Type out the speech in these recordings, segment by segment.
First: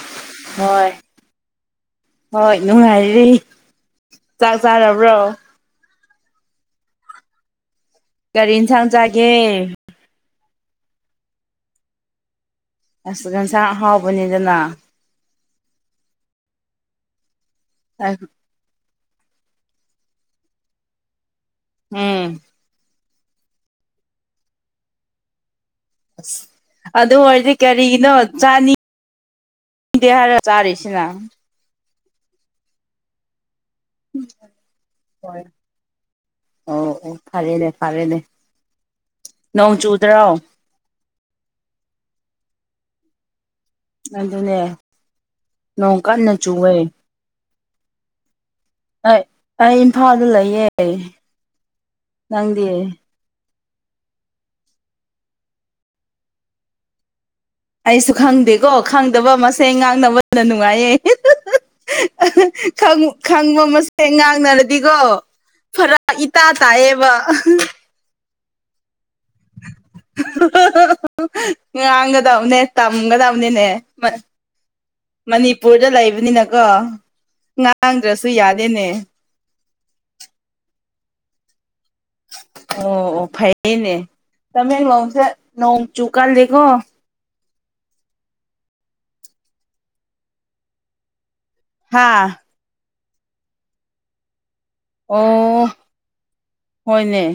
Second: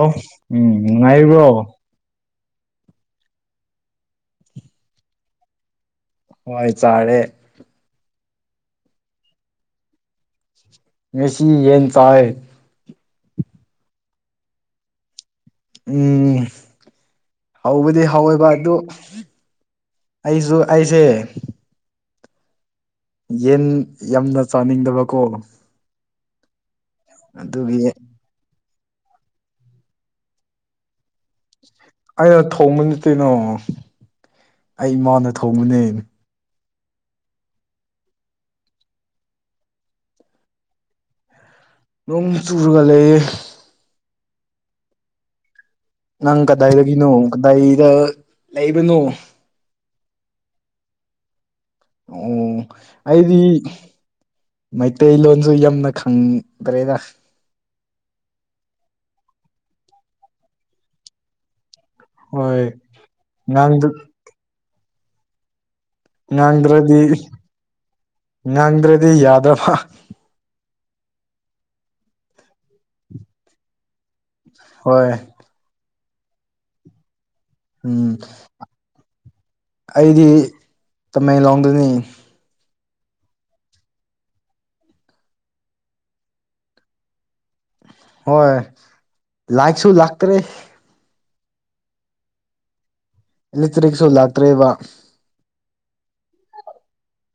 ꯑꯣ ꯎꯪ ꯍꯣꯏ ꯅꯨꯡꯉꯥꯏꯔꯤꯕꯣ ꯍꯣꯏ ꯅꯨꯡꯉꯥꯏ ꯔꯤ ꯆꯥꯛ ꯆꯥꯔꯕ꯭ꯔꯣ ꯍꯣꯏ ꯆꯥ ꯔꯦ ꯀꯔꯤ ꯏꯟꯁꯥꯡ ꯆꯥ ꯒꯦ ꯉꯁꯤ ꯌꯦꯟ ꯆꯥꯏ ꯑꯥꯁ ꯏꯟꯁꯥꯡ ꯑꯍꯥꯎꯕꯅꯤꯗꯅ ꯎꯪ ꯍꯥꯎꯕꯨꯗꯤ ꯍꯥꯎꯋꯦꯕ ꯑꯗꯨ ꯑꯩꯖꯨ ꯑꯩꯖꯦ ꯎꯪ ꯌꯦꯟ ꯌꯥꯝꯅ ꯆꯥꯅꯤꯡꯗꯕ ꯀꯣ ꯑꯥꯁ ꯑꯗꯨ ꯑꯣꯏꯔꯗꯤ ꯀꯔꯤꯒꯤꯅꯣ ꯆꯥꯅꯤ ꯗꯦ ꯍꯥꯏꯔ ꯆꯥꯔꯤꯁꯤꯅ ꯑꯩꯅ ꯊꯣꯡꯕ ꯅꯠꯇꯦꯅꯣ ꯑꯩ ꯏꯃꯥꯅ ꯍꯣꯏ ꯊꯣꯡꯕꯅꯦ ꯑꯣ ꯑꯣ ꯐꯔꯦꯅꯦ -ꯐꯔꯦꯅꯦ ꯅꯣꯡ ꯆꯨꯗꯔꯣ ꯅꯣꯡ ꯆꯨꯔꯒꯥ ꯂꯩ ꯌꯦ ꯑꯥꯗꯨꯅꯦ ꯅꯪ ꯀꯗꯥꯏꯗꯒꯤꯅꯣ ꯀꯗꯥꯏ ꯗ ꯂꯩꯕꯅꯣ ꯐꯥꯜꯗ ꯂꯩꯌꯦꯑꯦ ꯑꯣꯡ ꯑꯩꯗꯤ ꯃꯩꯇꯩꯂꯣꯟꯗꯨ ꯌꯥꯝꯅ ꯈꯪ ꯗ꯭ꯔꯦꯗꯥ ꯑꯩꯁꯨ ꯈꯪꯗꯦ ꯀꯣ ꯈꯪꯗꯕ ꯃꯁꯦꯟ ꯉꯥꯡꯅꯕꯅ ꯅꯨꯡꯉꯥꯏꯌꯦ ꯍꯣꯏ ꯈꯪꯉꯨ ꯈꯪꯕ ꯃꯁꯦꯜ ꯉꯥꯡꯅꯔꯗꯤꯀꯣ ꯐꯔꯛ ꯏꯇꯥ ꯇꯥꯏꯌꯦꯕ ꯉꯪꯡꯗ꯭ꯔꯗꯤ ꯌꯥꯗ꯭ꯔꯕ ꯉꯥꯡꯒꯗꯕꯅꯦ ꯇꯝꯒꯗꯕꯅꯤ ꯅꯦ ꯍꯣꯏ ꯃꯅꯤꯄꯨꯔꯗ ꯂꯩꯕꯅꯤꯅꯅꯦꯀꯣ ꯎꯝ ꯉꯥꯡꯗ꯭ꯔꯁꯨ ꯌꯥꯗꯦ ꯅꯦ ꯇꯃꯦꯂꯣꯡꯗꯅꯤ ꯑꯣ ꯑꯣ ꯐꯩꯏꯌꯦꯅꯦ ꯇꯃꯦꯂꯦꯡꯁꯦ ꯅꯣꯡ ꯆꯨꯀꯜꯂꯤꯀꯣ ꯍꯣꯏ ꯂꯥꯏꯛꯁꯨ ꯂꯥꯛꯇ꯭ꯔꯦ ꯍꯥꯥ ꯏꯂꯦꯛꯇꯔꯤꯒꯁꯨ ꯂꯥꯡꯇ꯭ꯔꯦꯕ ꯑꯣ ꯍꯣꯏꯅꯦ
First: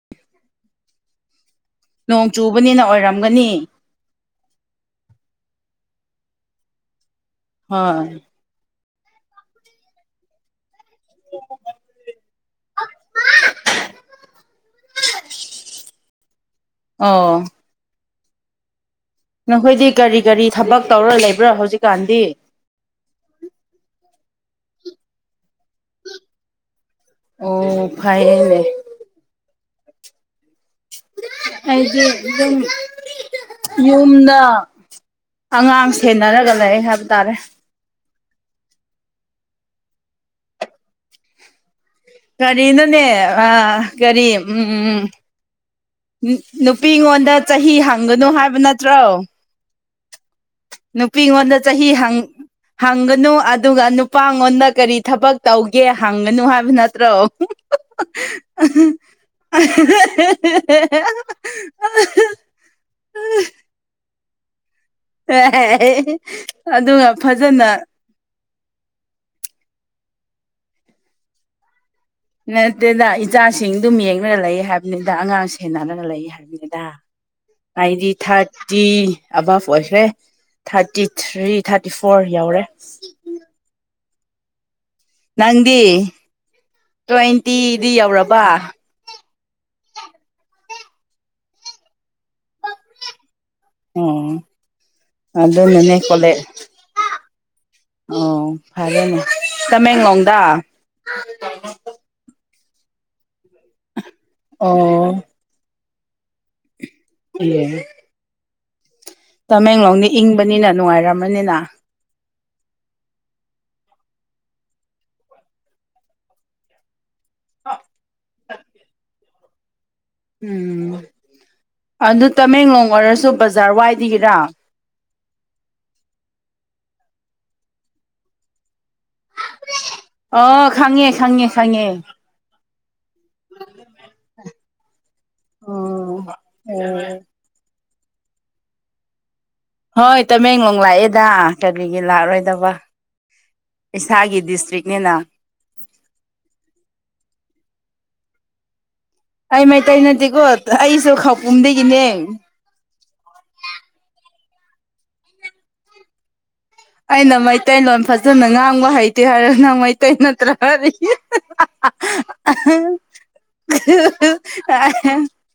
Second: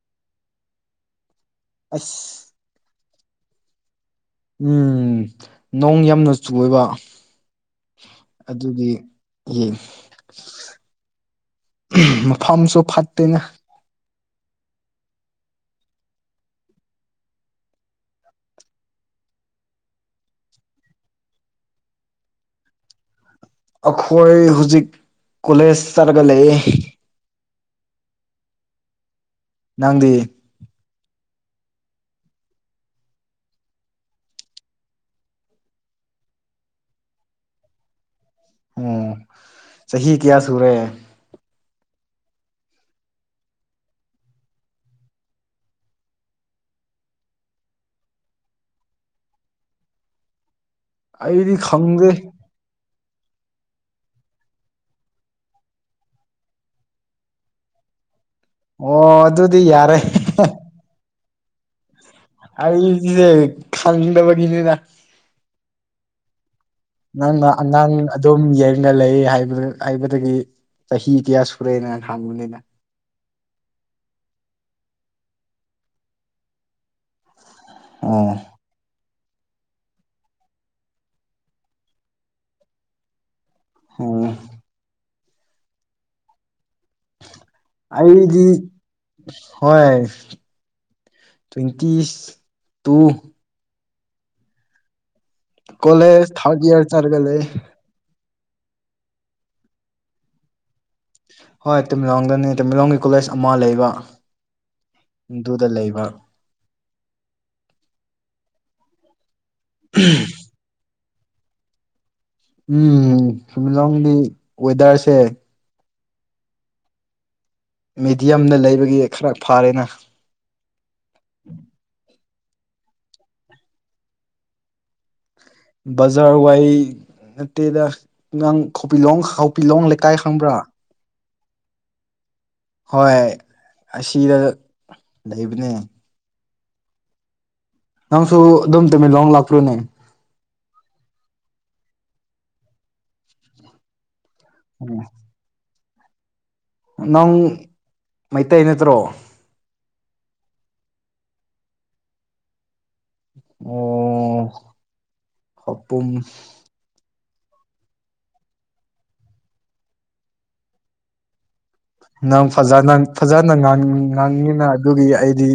ꯅꯣꯡ ꯑꯁ ꯆꯨꯕꯅꯤꯅ ꯑꯣꯏꯔꯝꯒꯅꯤ ꯎꯝ ꯅꯣꯡ ꯌꯥꯝꯅ ꯆꯨꯑꯦꯕ ꯍꯣꯏ ꯑꯗꯨꯗꯤ ꯌꯦ ꯃꯐꯝꯁꯨ ꯐꯠꯇꯦꯅꯦ ꯑꯣ ꯅꯈꯣꯏꯗꯤ ꯀꯔꯤ ꯀꯔꯤ ꯊꯕꯛ ꯇꯧꯔ ꯂꯩꯕ꯭ꯔꯥ ꯍꯧꯖꯤꯛꯀꯥꯟꯗꯤ ꯑꯈꯣꯏ ꯍꯧꯖꯤꯛ ꯀꯣꯂꯦꯖ ꯆꯠꯂꯒ ꯂꯩꯌꯦ ꯑꯣ ꯐꯩꯑꯦꯅꯦ ꯅꯪꯗꯤ ꯑꯩꯗꯤ ꯑꯗꯨꯝ ꯌꯨꯝꯗ ꯑꯉꯥꯡ ꯁꯦꯟꯅꯔꯒ ꯂꯩ ꯍꯥꯏꯕ ꯇꯥꯔꯦ ꯑꯣꯝ ꯆꯍꯤ ꯀꯌꯥ ꯁꯨꯔꯦ ꯀꯔꯤꯅꯣꯅꯦ ꯑ ꯀꯔꯤ ꯎꯝꯝ ꯅꯨꯄꯤꯉꯣꯟꯗ ꯆꯍꯤ ꯍꯪꯒꯅꯨ ꯍꯥꯏꯕ ꯅꯠꯇ꯭ꯔꯣ ꯑꯩꯗꯤ ꯅꯨꯄꯤꯉꯣꯟꯗ ꯆꯍꯤ ꯈꯪꯗꯦ ꯍꯪ ꯍꯪꯒꯅꯨ ꯑꯗꯨꯒ ꯅꯨꯄꯥꯉꯣꯟꯗ ꯀꯔꯤ ꯊꯕꯛ ꯇꯧꯒꯦ ꯍꯪꯒꯅꯨ ꯍꯥꯏꯕ ꯅꯠꯇ꯭ꯔꯣ [unintelligible] ꯑꯣ ꯑꯗꯨꯗꯤ ꯌꯥꯔꯦ [unintelligible] ꯑꯩꯁꯦ ꯈꯥꯟꯗꯕꯒꯤꯅꯤꯅ ꯑꯥ ꯍꯦꯍꯦꯍꯦ ꯑꯗꯨꯒ ꯐꯖꯅ ꯎꯨꯝ ꯌꯦꯅꯤꯡꯉ ꯂꯩ ꯍꯥꯏꯕ ꯍꯥꯏꯕꯗꯒꯤ ꯆꯍꯤ ꯀꯌꯥ ꯁꯨꯔꯦꯅ ꯍꯪꯕꯅꯤꯅ ꯅꯠꯇꯦꯗ ꯏꯆꯥꯁꯤꯡꯗꯨꯝ ꯌꯦꯡꯛꯅꯅ ꯂꯩ ꯍꯥꯏꯕꯅꯤꯗ ꯑꯉꯥꯡ ꯁꯦꯟꯅꯔꯅ ꯂꯩ ꯍꯥꯏꯕꯅꯤꯗ ꯍꯥꯏꯇꯤ ꯑꯣ ꯊꯥꯔꯇꯤ ꯑꯕꯞ ꯑꯣꯏꯈ꯭ꯔꯦ ꯊꯥꯔꯇꯤ ꯊ꯭ꯔꯤ ꯊꯥꯔꯇꯤ ꯐꯣꯔ ꯌꯧꯔꯦ ꯑꯣ ꯅꯪꯗꯤ ꯇ꯭ꯋꯦꯟꯇꯤꯗꯤ ꯌꯧꯔꯕ ꯑꯩꯗꯤ ꯍꯣꯏ ꯇꯋꯦꯟꯇꯤ ꯇꯨ ꯑꯣ ꯀꯣꯂꯦꯖ ꯊꯔꯗ ꯏꯌꯔ ꯆꯔꯒ ꯂꯩꯌꯦ ꯑꯣ ꯐꯔꯦꯅꯦ ꯇꯃꯦꯡꯂꯣꯡꯗ ꯍꯣꯏ ꯇꯃꯦꯡꯂꯣꯡꯗꯅꯦ ꯇꯃꯦꯂꯣꯡꯒꯤ ꯀꯣꯂꯦꯖ ꯑꯃ ꯂꯩꯕ ꯑꯣ ꯗꯨꯗ ꯂꯩꯕ [unintelligible] ꯇꯃꯦꯡꯂꯣꯡꯗꯤ ꯏꯪꯕꯅꯤꯅ ꯅꯨꯡꯉꯥꯏꯔꯝꯃꯅꯤꯅ ꯎꯝ ꯇꯃꯦꯡꯂꯣꯡꯒꯤ ꯋꯦꯗꯔꯁꯦ ꯃꯦꯗꯤꯌꯝꯗ ꯂꯩꯕꯒꯤ ꯈꯔ ꯐꯥꯔꯦꯅ ꯎꯝ ꯑꯗ ꯇꯃꯦꯡꯂꯣꯡ ꯑꯣꯏꯔꯁꯨ ꯕꯖꯥꯔ ꯋꯥꯏꯗꯤꯒꯤꯔꯥ ꯕꯖꯥꯔ ꯋꯥꯏ ꯅꯠꯇꯦꯗꯥ ꯉꯥꯡ ꯈꯣꯄꯤꯂꯣꯡ ꯍꯥꯎꯄꯤꯂꯣꯡ ꯂꯩ ꯀꯥꯏ ꯈꯪꯕ꯭ꯔꯥ ꯑꯣ ꯈꯪꯉꯦ ꯈꯪꯉꯦ ꯈꯪꯉꯦ ꯍꯣꯏ ꯑꯁꯤꯗ ꯂꯩꯕꯅꯦ ꯑꯦꯋꯦ ꯅꯪꯁꯨ ꯑꯗꯨꯝ ꯇꯃꯦꯡꯂꯣꯡ ꯂꯥꯛ ꯍꯣꯏ ꯇꯃꯦꯡꯂꯣꯡ ꯂꯥꯛꯑꯦꯗꯥ ꯀꯔꯤꯒꯤ ꯂꯥꯛꯔꯣꯏꯗꯕ ꯢꯁ ꯏꯁꯥꯒꯤ ꯗꯤꯁꯇ꯭ꯔꯤꯛꯅꯤꯅ ꯅꯪ ꯃꯩꯇꯩ ꯅꯠꯇ꯭ꯔꯣ ꯑꯩ ꯃꯩꯇꯩ ꯅꯠꯇꯦꯀꯣ ꯑꯩꯁꯨ ꯈꯥꯎꯄꯨꯝꯗꯒꯤꯅꯦ ꯑꯣ ꯈꯥꯎꯄꯨꯝ ꯑꯩꯅ ꯃꯩꯇꯩꯂꯣꯟ ꯐꯖꯅ ꯉꯥꯡꯕ ꯍꯩꯇꯦ ꯍꯥꯏꯔ ꯅꯪ ꯃꯩꯇꯩ ꯅꯠꯇ꯭ꯔ ꯀꯔꯤ ꯅꯪ ꯐꯖꯅ ꯐꯖꯅ ꯉꯥꯡꯉꯤ ꯉꯥꯡꯉꯤꯅ ꯑꯗꯨꯒꯤ ꯑꯩꯗꯤ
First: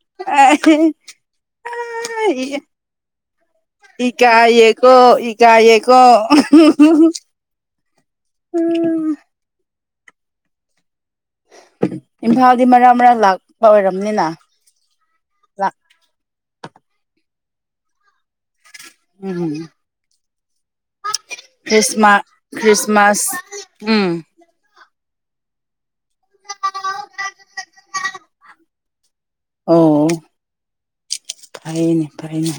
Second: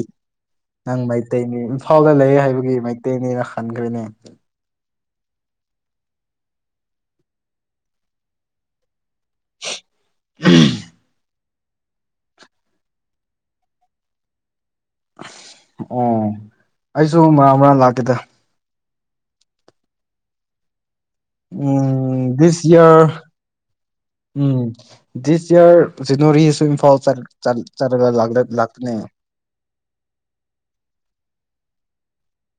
ꯅꯪ ꯃꯩꯇꯩꯅꯤ ꯏꯝꯐꯥꯜꯗ ꯂꯩꯌꯦ ꯍꯥꯏꯕꯒꯤ ꯃꯩꯇꯩꯅꯤꯅ ꯈꯟꯈ꯭ꯔꯦꯅꯦ ꯏꯀꯥꯢꯌꯦꯀꯣ ꯏꯀꯥꯢꯌꯦꯀꯣ ꯍꯝ [unintelligible] ꯏꯝꯐꯥꯜꯗꯤ ꯃꯔꯛ ꯃꯔꯛ ꯂꯥꯛꯄ ꯑꯣꯏꯔꯝꯅꯤꯅ ꯂꯥꯛ ꯑꯣ ꯑꯩꯁꯨ ꯃꯔꯥꯛ ꯃꯔꯥꯛ ꯂꯥꯛꯀꯦꯗ um Christmas um this year Christmas um um this year ꯖꯅꯋꯥꯔꯤꯁꯨ ꯏꯝꯐꯥꯜ ꯆꯠ ꯆꯠ ꯆꯠꯔꯒ ꯂꯥꯛꯔ ꯂꯥꯛꯀꯅꯤ ꯑꯣ ꯐꯩꯌꯦꯅꯦ ꯐꯩꯌꯦꯅꯦ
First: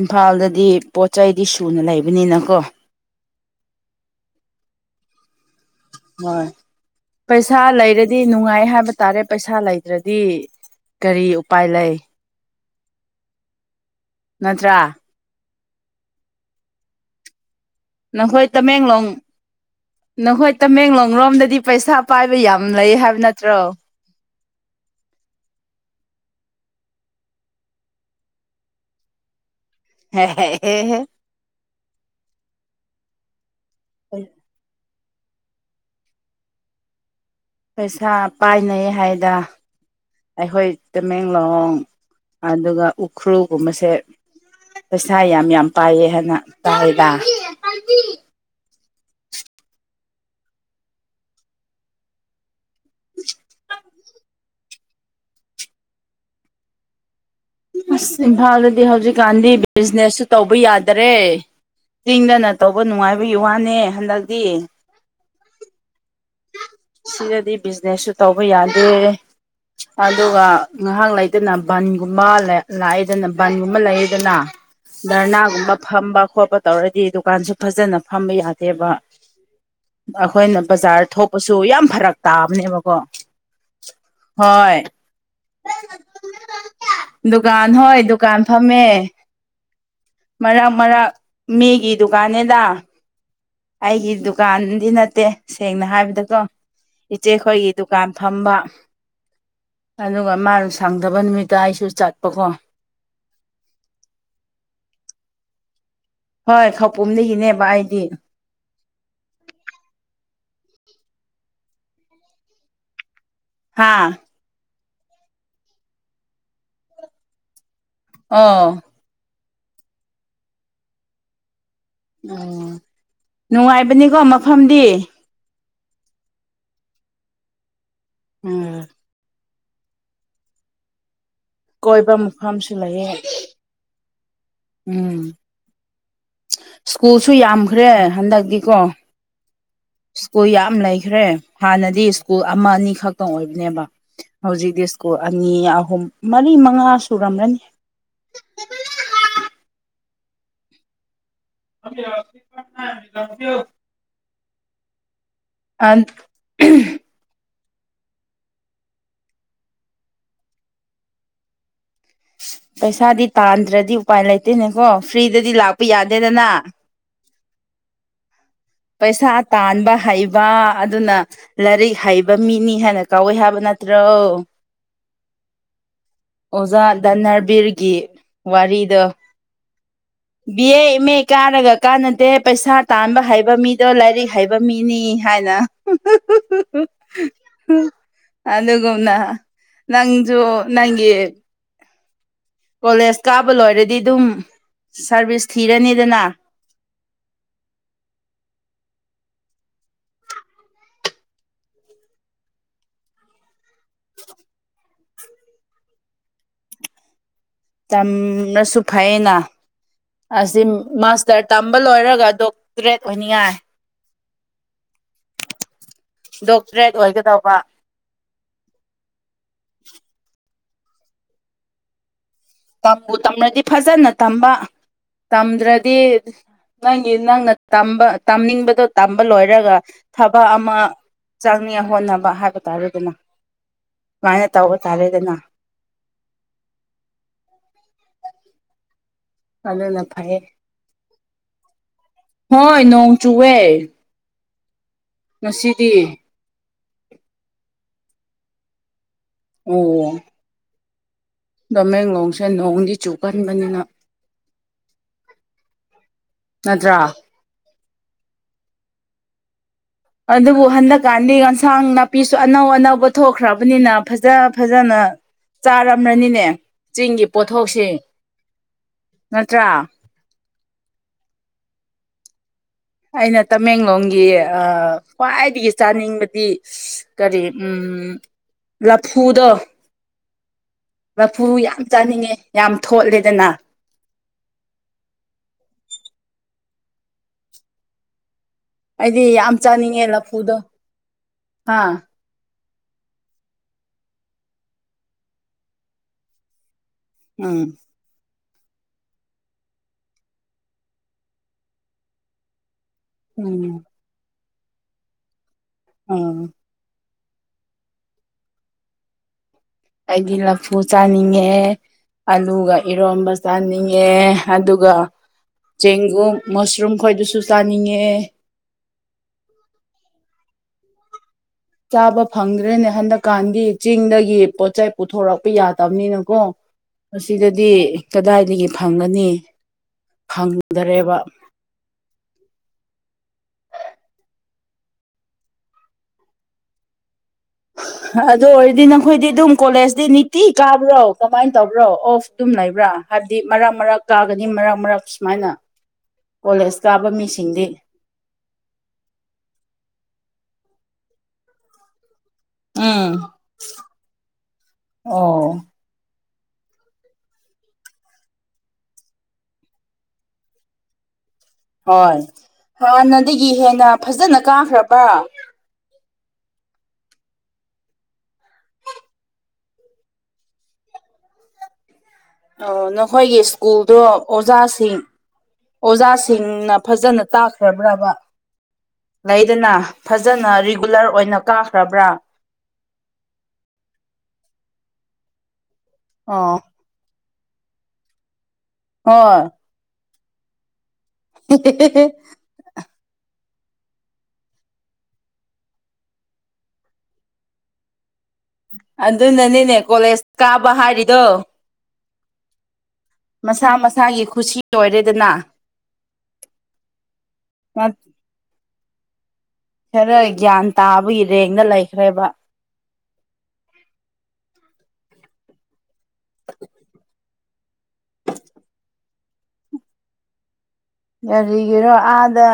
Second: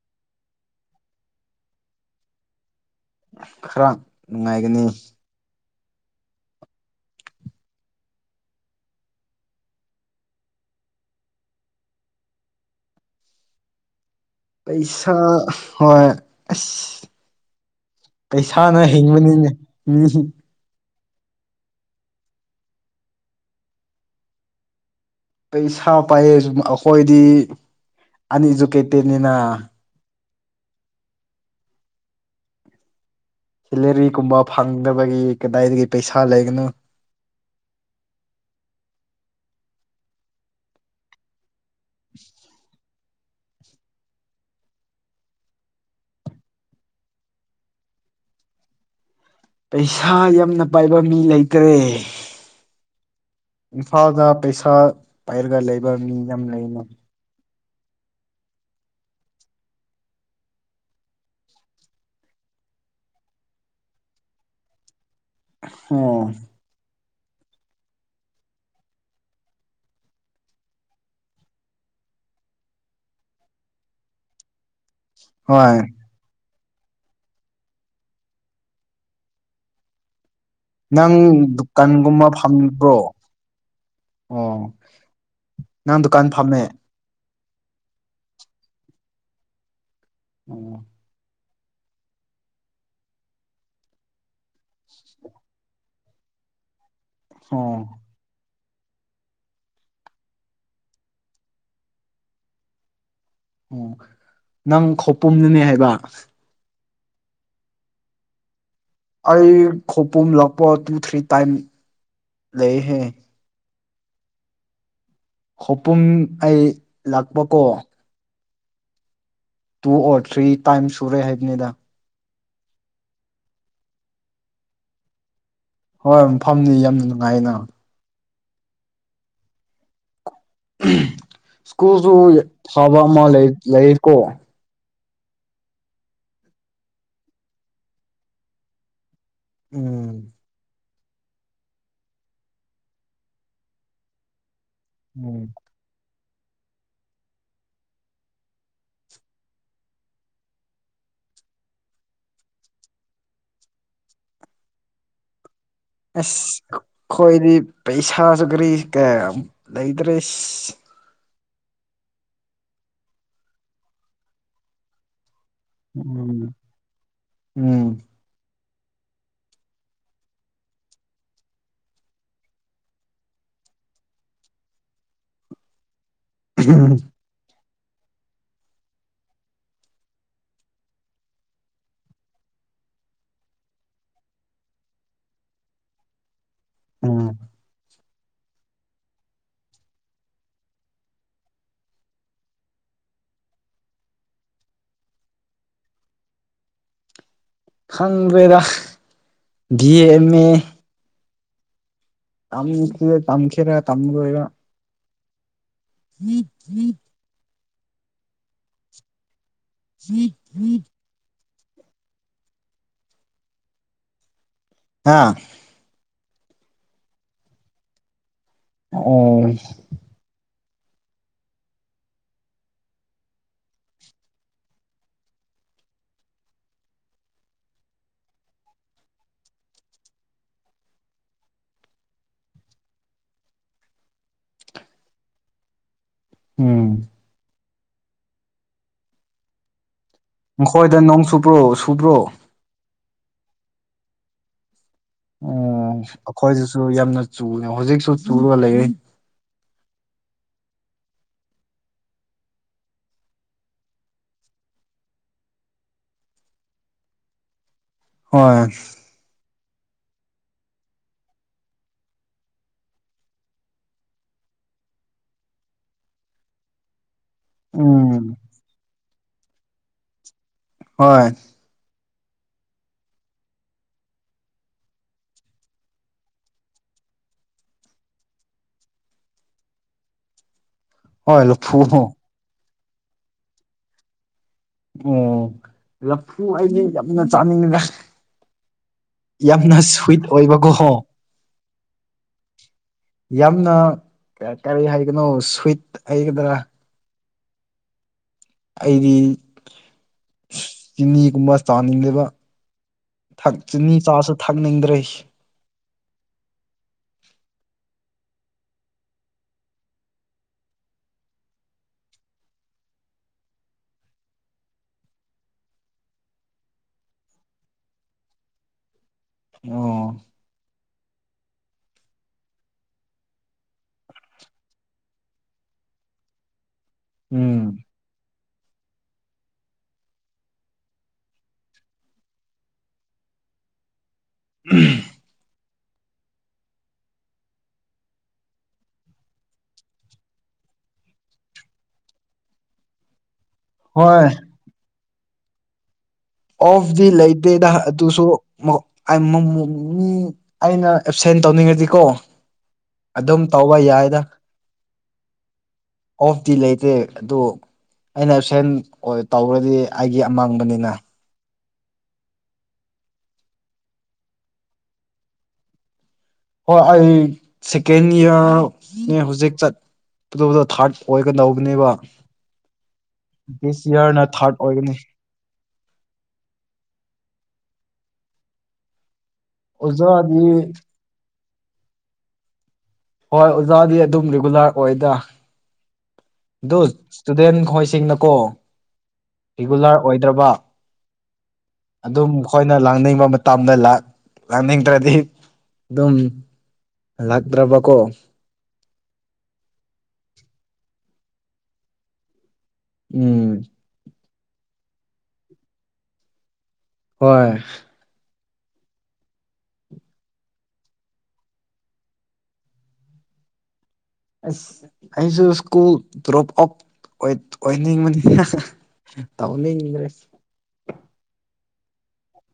ꯏꯝꯐꯥꯜꯗꯗꯤ ꯄꯣꯠ ꯆꯩꯗꯤ ꯁꯨꯅ ꯂꯩꯕꯅꯤꯅꯀꯣ ꯈꯔ ꯅꯨꯡꯉꯥꯏꯒꯅꯤ ꯍꯣꯏ ꯄꯩꯁꯥ ꯂꯩꯔꯗꯤ ꯅꯨꯡꯉꯥꯏ ꯍꯥꯏꯕ ꯇꯥꯔꯦ ꯄꯩꯁꯥ ꯂꯩꯇ꯭ꯔꯗꯤ ꯀꯔꯤ ꯎꯄꯥꯏ ꯂꯩ ꯅꯠꯇ꯭ꯔꯥ ꯄꯩꯁꯥ ꯍꯣꯢ ꯑꯁ ꯅꯈꯣꯏ ꯄꯩꯁꯥꯅ ꯇꯃꯦꯡꯂꯣꯡ ꯍꯤꯡꯕꯅꯤꯅꯦ ꯃꯤ ꯅꯈꯣꯏ ꯇꯃꯦꯡꯂꯣꯡ ꯉꯨꯔꯣꯝꯗꯗꯤ ꯄꯩꯁꯥ ꯄꯥꯏꯕ ꯌꯥꯝ ꯂꯩ ꯍꯥꯏꯕ ꯅꯠꯇ꯭ꯔꯣ ꯄꯩꯁꯥ ꯄꯥꯏꯌꯦꯖꯨ ꯑꯈꯣꯏꯗꯤ ꯑꯅꯤꯖꯨ ꯀꯦꯞꯇꯦꯟꯅꯤꯅꯥ ꯍ ꯍꯦ ꯍꯦ ꯍꯦ ꯁꯦꯂꯔꯤ ꯒꯨꯝꯕ ꯐꯪꯗꯕꯒꯤ ꯀꯗꯥꯏꯗꯒꯤ ꯄꯩꯁꯥ ꯂꯩꯒꯅꯨ ꯄꯩꯁꯥ ꯄꯥꯏꯅꯩꯌꯦ ꯍꯥꯏꯌꯦꯗꯥ ꯑꯩꯈꯣꯏ ꯇꯃꯦꯡꯂꯣꯡ ꯑꯗꯨꯒ ꯎꯈ꯭ꯔꯨꯜꯒꯨꯝꯕꯁꯦ ꯄꯩꯁꯥ ꯌꯥꯝ ꯌꯥꯝ ꯄꯥꯏꯌꯦ ꯍꯥꯏꯅ ꯇꯥꯏꯗꯥ ꯄꯩꯁꯥ ꯌꯥꯝꯅ ꯄꯥꯏꯕ ꯃꯤ ꯂꯩꯇꯔꯦ ꯏꯝꯐꯥꯜꯗ ꯄꯩꯁꯥ ꯄꯥꯏꯔꯒ ꯂꯩꯕ ꯃꯤ ꯌꯥꯝ ꯂꯩꯅ ꯑꯁ ꯏꯝꯐꯥꯜꯗꯗꯤ ꯍꯧꯖꯤꯛꯀꯥꯟꯗꯤ ꯕꯤꯖꯤꯅꯦꯁꯁꯨ ꯇꯧꯕ ꯌꯥꯗꯔꯦ ꯆꯤꯡꯗꯅ ꯇꯧꯕ ꯅꯨꯡꯉꯥꯏꯕꯒꯤ ꯋꯥꯅꯦ ꯍꯟꯗꯛꯇꯤ ꯑꯣ ꯁꯤꯗꯗꯤ ꯕꯤꯖꯤꯅꯦꯁꯁꯨ ꯇꯧꯕ ꯌꯥꯗꯦ ꯑꯗꯨꯒ ꯉꯥꯏꯍꯥꯛ ꯂꯩꯗꯅ ꯕꯟꯒꯨꯝꯕ ꯂꯩ ꯂꯥꯛꯑꯗꯅ ꯕꯟꯒꯨꯝꯕ ꯂꯩꯌꯦꯗꯅꯥ ꯗꯔꯅꯥꯒꯨꯝꯕ ꯍꯣꯏ ꯐꯝꯕ ꯈꯣꯠꯄ ꯇꯧꯔꯗꯤ ꯗꯨꯀꯥꯟꯁꯨ ꯐꯖꯅ ꯐꯝꯕ ꯌꯥꯗꯦꯕ ꯑꯈꯣꯏꯅ ꯕꯖꯥꯔ ꯅꯪ ꯊꯣꯛꯄꯁꯨ ꯌꯥꯝ ꯐꯔꯛ ꯗꯨꯀꯥꯟꯒꯨꯝꯕ ꯇꯥꯕꯅꯦꯕꯀꯣ ꯐꯝꯕ꯭ꯔꯣ ꯑꯣ ꯍꯣꯏ ꯅꯪ ꯗꯨꯀꯥꯟ ꯐꯝꯃꯦ ꯗꯨꯀꯥꯟ ꯍꯣꯏ ꯗꯨꯀꯥꯟ ꯐꯝꯃꯦ ꯃꯔꯛ ꯑꯣ ꯃꯔꯛ ꯃꯤꯒꯤ ꯗꯨꯀꯥꯟꯅꯦꯗ ꯑꯩꯒꯤ ꯗꯨꯀꯥꯟꯗꯤ ꯅꯠꯇꯦ ꯁꯦꯡꯅ ꯍꯥꯏꯕ ꯗꯀꯣ ꯏꯆꯦꯈꯣꯏꯒꯤ ꯑꯣ ꯗꯨꯀꯥꯟ ꯐꯝꯕ ꯑꯗꯨꯒ ꯃꯥꯅ ꯁꯪꯗꯕ ꯅꯨꯃꯤꯠꯇ ꯑꯩꯁꯨ ꯆꯠꯄꯀꯣ ꯑꯣ ꯅꯪ ꯈꯧꯄꯨꯝꯅꯅꯦ ꯍꯥꯏꯕ ꯍꯣꯏ ꯈꯧꯄꯨꯝꯗꯒꯤꯅꯦꯕ ꯑꯩꯗꯤ ꯑꯩ ꯈꯧꯄꯨꯝ ꯂꯛꯄ ꯇꯨ ꯊ꯭ꯔꯤ ꯇꯥꯏꯝ ꯂꯩꯍꯦ ꯍꯥꯥ ꯈꯧꯄꯨꯝ ꯑꯩ ꯂꯥꯛꯄꯀꯣ ꯑꯣ ꯇꯨ ꯑꯣꯔ ꯊ꯭ꯔꯤ ꯇꯥꯏꯝꯁ ꯁꯨꯔꯦ ꯍꯥꯏꯕꯅꯤꯗ ꯑꯣ ꯅꯨꯡꯉꯥꯏꯕꯅꯤꯀꯣ ꯃꯐꯝꯗꯤ ꯍꯣꯏ ꯃꯐꯝꯗꯤ ꯌꯥꯝꯅ ꯅꯨꯡꯉꯥꯏꯌꯦꯅ ꯎꯝ ꯁ꯭ꯀꯨꯜꯁꯨ ꯀꯣꯏꯕ ꯃꯐꯝꯁꯨ ꯐꯕ ꯂꯩꯌꯦ ꯑꯃ ꯂꯩꯀꯣ ꯎꯝ ꯁ꯭ꯀꯨꯜꯁꯨ ꯌꯥꯝꯈ꯭ꯔꯦ ꯍꯟꯗꯛꯇꯤꯀꯣ ꯎꯝ ꯁ꯭ꯀꯨꯜ ꯌꯥꯝ ꯂꯩꯈ꯭ꯔꯦ ꯍꯥꯟꯅꯗꯤ ꯁ꯭ꯀꯨꯜ ꯑꯃ ꯑꯅꯤ ꯈꯛꯇꯪ ꯑꯣꯏꯕꯅꯦꯕ ꯍꯧꯖꯤꯛ ꯇꯤ ꯁ꯭ꯀꯨꯜ ꯎꯝ ꯑꯅꯤ ꯑꯍꯨꯝ ꯃꯔꯤ ꯃꯉꯥ ꯁꯨꯔꯝꯔꯅꯤ [unintelligible] ꯑ꯭ꯁ ꯈꯣ ꯈꯣꯏꯗꯤ ꯄꯩꯁꯥꯁꯨ ꯀꯔꯤ ꯀꯌꯥꯝ ꯂꯩꯇ꯭ꯔꯦ ꯄꯩꯁꯥꯗꯤ ꯇꯥꯟꯗ꯭ꯔꯗꯤ ꯎꯄꯥꯏ ꯂꯩꯇꯦꯅꯦꯀꯣ ꯐ꯭ꯔꯤ ꯗꯗꯤ ꯂꯥꯛꯄ ꯌꯥꯗꯦꯗꯅ ꯎꯝ ꯎꯝ ꯄꯩꯁꯥ ꯇꯥꯟꯕ ꯍꯩꯕ ꯑꯗꯨꯅ ꯂꯥꯏꯔꯤꯛ ꯍꯩꯕ ꯃꯤꯅꯤ ꯍꯥꯏꯅ ꯀꯧꯋꯦ ꯍꯥꯏꯕ ꯅꯠ ꯇ꯭ꯔꯣ [inaudible] ꯑꯣꯖꯥ ꯙꯅ꯭ꯔꯕꯤꯔꯒꯤ ꯋꯥꯔꯤꯗꯣ ꯕꯤ ꯑꯦ ꯑꯦꯝ ꯑꯦ ꯀꯥꯔꯒ ꯀꯥꯟꯅꯗꯦ ꯄꯩꯁꯥ ꯇꯥꯟꯕ ꯍꯩꯕ ꯍꯩꯕ ꯃꯤꯗꯣ ꯂꯥꯏꯔꯤꯛ ꯍꯩꯕ ꯃꯤꯅꯤ ꯍꯥꯏꯅ ꯎꯝ [unintelligible] ꯑꯗꯨꯒꯨꯝꯅ ꯅꯪꯁꯨ ꯅꯪꯒꯤ ꯀꯣꯂꯦꯖ ꯀꯥꯕ ꯂꯣꯏꯔꯗꯤ ꯗꯨꯝ ꯁꯥꯔꯚꯤꯁ ꯊꯤꯔꯅꯤꯗꯅ [inaudible] ꯈꯪꯗ꯭ꯔꯦꯗ ꯗꯤꯑꯦꯝꯑꯦ ꯇꯝꯈꯤꯔ ꯇꯝꯈꯦꯔ ꯇꯝꯃꯔꯣꯏꯔ [unintelligible] ꯇꯝꯔꯁꯨ ꯐꯩꯑꯦꯅ ꯑꯁꯤ ꯃꯥꯁꯇ꯭ꯔ ꯇꯝꯕ ꯂꯣꯏꯔꯒ ꯗꯣꯛꯇ꯭ꯔꯦꯠ ꯑꯣꯏꯅꯤꯡꯉꯥꯏ ꯍꯥꯥ ꯗꯣꯛꯇ꯭ꯔꯦꯠ ꯑꯣꯏꯒꯗꯕ ꯑꯣ ꯇꯝꯕꯨ ꯇꯝꯔꯗꯤ ꯐꯖꯅ ꯇꯝꯕ ꯇꯝꯗ꯭ꯔꯗꯤ ꯅꯪꯒꯤ ꯅꯪꯅ ꯇꯝꯕ ꯇꯝꯅꯤꯡꯕꯗꯣ ꯇꯝꯕ ꯂꯣꯏꯔꯒ ꯊꯕꯛ ꯑꯃ ꯆꯥꯡꯅꯤꯌ ꯍꯣꯠꯅꯕ ꯍꯥꯏꯕ ꯇꯥꯔꯦ ꯑꯗꯨꯅ ꯃꯥꯏꯅ ꯇꯧꯕ ꯇꯥꯔꯦꯗꯅ ꯎꯝ ꯑꯗꯨꯅ ꯐꯩꯌꯦ ꯅꯈꯣꯏꯗ ꯅꯣꯡ ꯁꯨꯕ꯭ꯔꯣ ꯁꯨꯕ꯭ꯔꯣ ꯍꯣꯏ ꯅꯣꯡ ꯆꯨꯋꯦ ꯑ ꯉꯁꯤꯗꯤ ꯑꯈꯣꯏꯖꯤꯁꯨ ꯌꯥꯝꯅ ꯆꯨꯕꯅꯦ ꯍꯧꯖꯤꯛꯁꯨ ꯆꯨꯔꯒ ꯂꯩꯔꯦ ꯑꯣ ꯅꯃꯦꯡꯂꯣꯡꯁꯦ ꯅꯣꯡꯗꯤ ꯆꯨꯒꯟꯕꯅꯤꯅ ꯅꯗ꯭ꯔꯥ ꯍꯣꯏ ꯑꯗꯨꯕꯨ ꯍꯟꯗꯛꯀꯥꯟꯗꯤ ꯑꯦꯟꯁꯥꯡ ꯅꯥꯄꯤꯁꯨ ꯑꯅꯧ ꯑꯅꯧꯕ ꯊꯣꯛꯈ꯭ꯔꯕꯅꯤꯅ ꯐꯖ ꯐꯖꯅ ꯆꯥꯔꯝ꯭ꯔꯅꯤꯅꯦ ꯆꯤꯡꯒꯤ ꯄꯣꯠꯊꯣꯛꯁꯤꯡ ꯎꯝ ꯅꯠꯇ꯭ꯔꯥ ꯍꯣꯏ ꯑꯩꯅ ꯇꯃꯦꯡꯂꯣꯡꯒꯤ ꯑ ꯈ꯭ꯋꯥꯏꯗꯒꯤ ꯆꯥꯅꯤꯡꯕꯗꯤ ꯀꯔꯤ ꯎꯝ ꯎꯝ ꯔꯐꯨꯗꯣ [inaudible] ꯂꯐꯨ ꯌꯥꯝ ꯆꯥꯅꯤꯡꯉꯦ ꯌꯥꯝ ꯊꯣꯠꯂꯦꯗꯅ ꯑꯣ ꯂꯐꯨ ꯑꯩꯗꯤ ꯌꯥꯝꯅ ꯆꯥꯅꯤꯡꯉꯤꯗ ꯑꯩꯗꯤ ꯌꯥꯝ ꯌꯥꯝꯅ ꯁ꯭ꯋꯤꯠ ꯑꯣꯏꯕꯒꯣꯍꯣ ꯍꯥꯥ ꯌꯥꯝꯅ ꯀ ꯀꯔꯤ ꯍꯥꯏꯒꯅꯣ ꯁ꯭ꯋꯤꯠ ꯍꯩꯒꯗ꯭ꯔꯥ ꯎꯝ ꯑꯩꯗꯤ ꯆꯤꯅꯤꯒꯨꯝꯕ ꯆꯥꯅꯤꯡꯗꯦꯕ ꯊꯛ ꯎꯝ ꯆꯤꯅꯤ ꯆꯥꯁꯨ ꯊꯛꯅꯤꯡꯗ꯭ꯔꯦ ꯎꯝ ꯑꯩꯗꯤ ꯂꯐꯨ ꯆꯥꯅꯤꯡꯉꯛꯑꯦ ꯑꯂꯨꯒ ꯏꯔꯣꯝꯕ ꯆꯥꯅꯤꯡꯉꯦ ꯑꯗꯨꯒ ꯆꯦꯡꯒꯨꯝ ꯃꯁꯔꯨꯝ ꯈꯣꯏꯗꯨꯁꯨ ꯆꯥꯅꯤꯡꯉꯛꯑꯦ ꯑꯣ ꯆꯥꯕ ꯐꯪꯗ꯭ꯔꯦꯅꯦ ꯍꯟꯗꯛꯀꯥꯟꯗꯤ ꯆꯤꯡꯗꯒꯤ ꯄꯣꯠꯆꯦꯞ ꯄꯨꯊꯣꯔꯛꯄ ꯌꯥꯗꯕꯅꯤꯅꯀꯣ ꯑꯁꯤꯗꯗꯤ ꯎꯝ ꯀꯗꯥꯏ ꯗꯤꯒꯤ ꯐꯪꯒꯅꯤ ꯐꯪꯗꯔꯦꯕ ꯎꯝ [inaudible] ꯍ ꯑꯗꯨ ꯑꯣꯏꯔꯗꯤ ꯅꯈꯣꯏꯗꯤ ꯑꯗꯨꯝ ꯀꯣꯂꯦꯖꯇꯤ ꯅꯤꯇꯤ ꯀꯥꯕ꯭ꯔꯣ ꯀꯃꯥꯏ ꯇꯧꯕ꯭ꯔꯣ ꯑꯣꯐ ꯑꯗꯨꯝ ꯂꯩꯕ꯭ꯔꯥ ꯍꯥꯏ ꯗꯤ ꯃꯔꯛ ꯃꯔꯛ ꯍꯣꯏ ꯀꯥꯒꯅꯤ ꯃꯔꯛ ꯃꯔꯛ ꯁꯨꯃꯥꯏꯅ ꯀꯣꯂꯦꯖ ꯑꯣꯐ ꯗꯤ ꯀꯥꯕ ꯃꯤꯁꯤꯡꯗꯤ ꯂꯩꯇꯦꯗ ꯑꯗꯨꯁꯨ ꯃꯧꯛ ꯑꯃꯨꯃꯨꯛ ꯅꯤꯅꯤ ꯑꯩꯅ ꯑꯦꯞꯁꯦꯟ ꯇꯧꯅꯤꯡꯉꯗꯤꯀꯣ ꯎꯝ ꯑꯗꯨꯝ ꯇꯧꯕ ꯌꯥꯏꯗ ꯑꯣ ꯑꯣꯐꯇꯤ ꯂꯩꯇꯦ ꯑꯗꯨ ꯑꯩꯅ ꯑꯦꯞꯁꯦꯟ ꯑꯣꯏ ꯇꯧꯔꯗꯤ ꯑꯩꯒꯤ ꯑꯃꯥꯡꯕꯅꯤꯅ ꯍꯣꯏ ꯍꯥꯟꯥꯟꯅꯗꯒꯤ ꯍꯦꯟꯅ ꯐꯖꯅ ꯀꯥꯈ꯭ꯔꯕ꯭ꯔꯥ ꯍꯣꯏ ꯑꯩ ꯁꯦꯀꯦꯟ ꯏꯌꯥꯔꯅꯦ ꯍꯧꯖꯤꯛ ꯆꯠ ꯄꯗ ꯊꯥꯔꯠ ꯑꯣꯏꯒꯗꯧꯕꯅꯦꯕ ꯑꯣ ꯅꯈꯣꯏꯒꯤ ꯗꯤꯁ ꯁ꯭ꯀꯨꯜꯗꯣ ꯏꯌꯥꯔꯅ ꯊꯥꯔꯠ ꯑꯣꯏꯒꯅꯤ ꯑꯣꯖꯥꯁꯤꯡ ꯑꯣꯖꯥꯁꯤꯡꯅ ꯐꯖꯅ ꯇꯥꯈ꯭ꯔꯕ꯭ꯔꯕ ꯂꯩꯗꯅ ꯐꯖꯅ ꯑꯣꯖꯥꯗꯤ ꯔꯤꯒꯨꯂꯔ ꯑꯣꯏꯅ ꯀꯥꯈ꯭ꯔꯕ꯭ꯔꯥ ꯍꯣꯏ ꯑꯣꯖꯥꯗꯤ ꯑꯗꯨꯝ ꯔꯤꯒꯨꯂꯔ ꯑꯣꯏꯗ ꯑꯣ ꯑꯗꯨ ꯏꯁꯇꯨꯗꯦꯟ ꯈꯣꯏꯁꯤꯡꯅꯀꯣ ꯍꯣꯏ ꯔꯤꯒꯨꯂꯔ ꯑꯣꯏꯗ꯭ꯔꯕ ꯑꯗꯨꯝ ꯃꯈꯣꯏꯅ ꯂꯥꯡꯅꯤꯡꯕ ꯇꯝꯅ ꯂꯥꯛꯅꯤꯡꯗ꯭ꯔꯗꯤ ꯑꯗꯨꯝ ꯂꯥꯛꯇ꯭ꯔꯕꯀꯣ ꯑꯗꯨꯅꯅꯤꯅꯦ ꯀꯣꯂꯦꯖ ꯀꯥꯕ ꯍꯥꯏꯔꯤꯗꯣ ꯎꯝ ꯃꯁꯥ ꯃꯁꯥꯒꯤ ꯈꯨꯁꯤ ꯑꯣꯏꯔꯦꯗꯅ ꯍꯣꯏ ꯈꯔ ꯒ꯭ꯌꯥꯟ ꯇꯥꯕꯒꯤ ꯔꯦꯡꯅ ꯂꯩꯈ꯭ꯔꯦꯕ ꯑꯩꯁꯨ ꯏꯁꯀꯨ꯭ꯜ ꯗ꯭ꯔꯣꯞ ꯑꯣꯏꯅꯤꯡꯕꯅꯤ ꯍꯦꯍꯦ ꯇꯝꯅꯤꯡꯗ꯭ꯔꯦ ꯀꯔꯤꯒꯤꯔꯣ ꯑꯥꯗ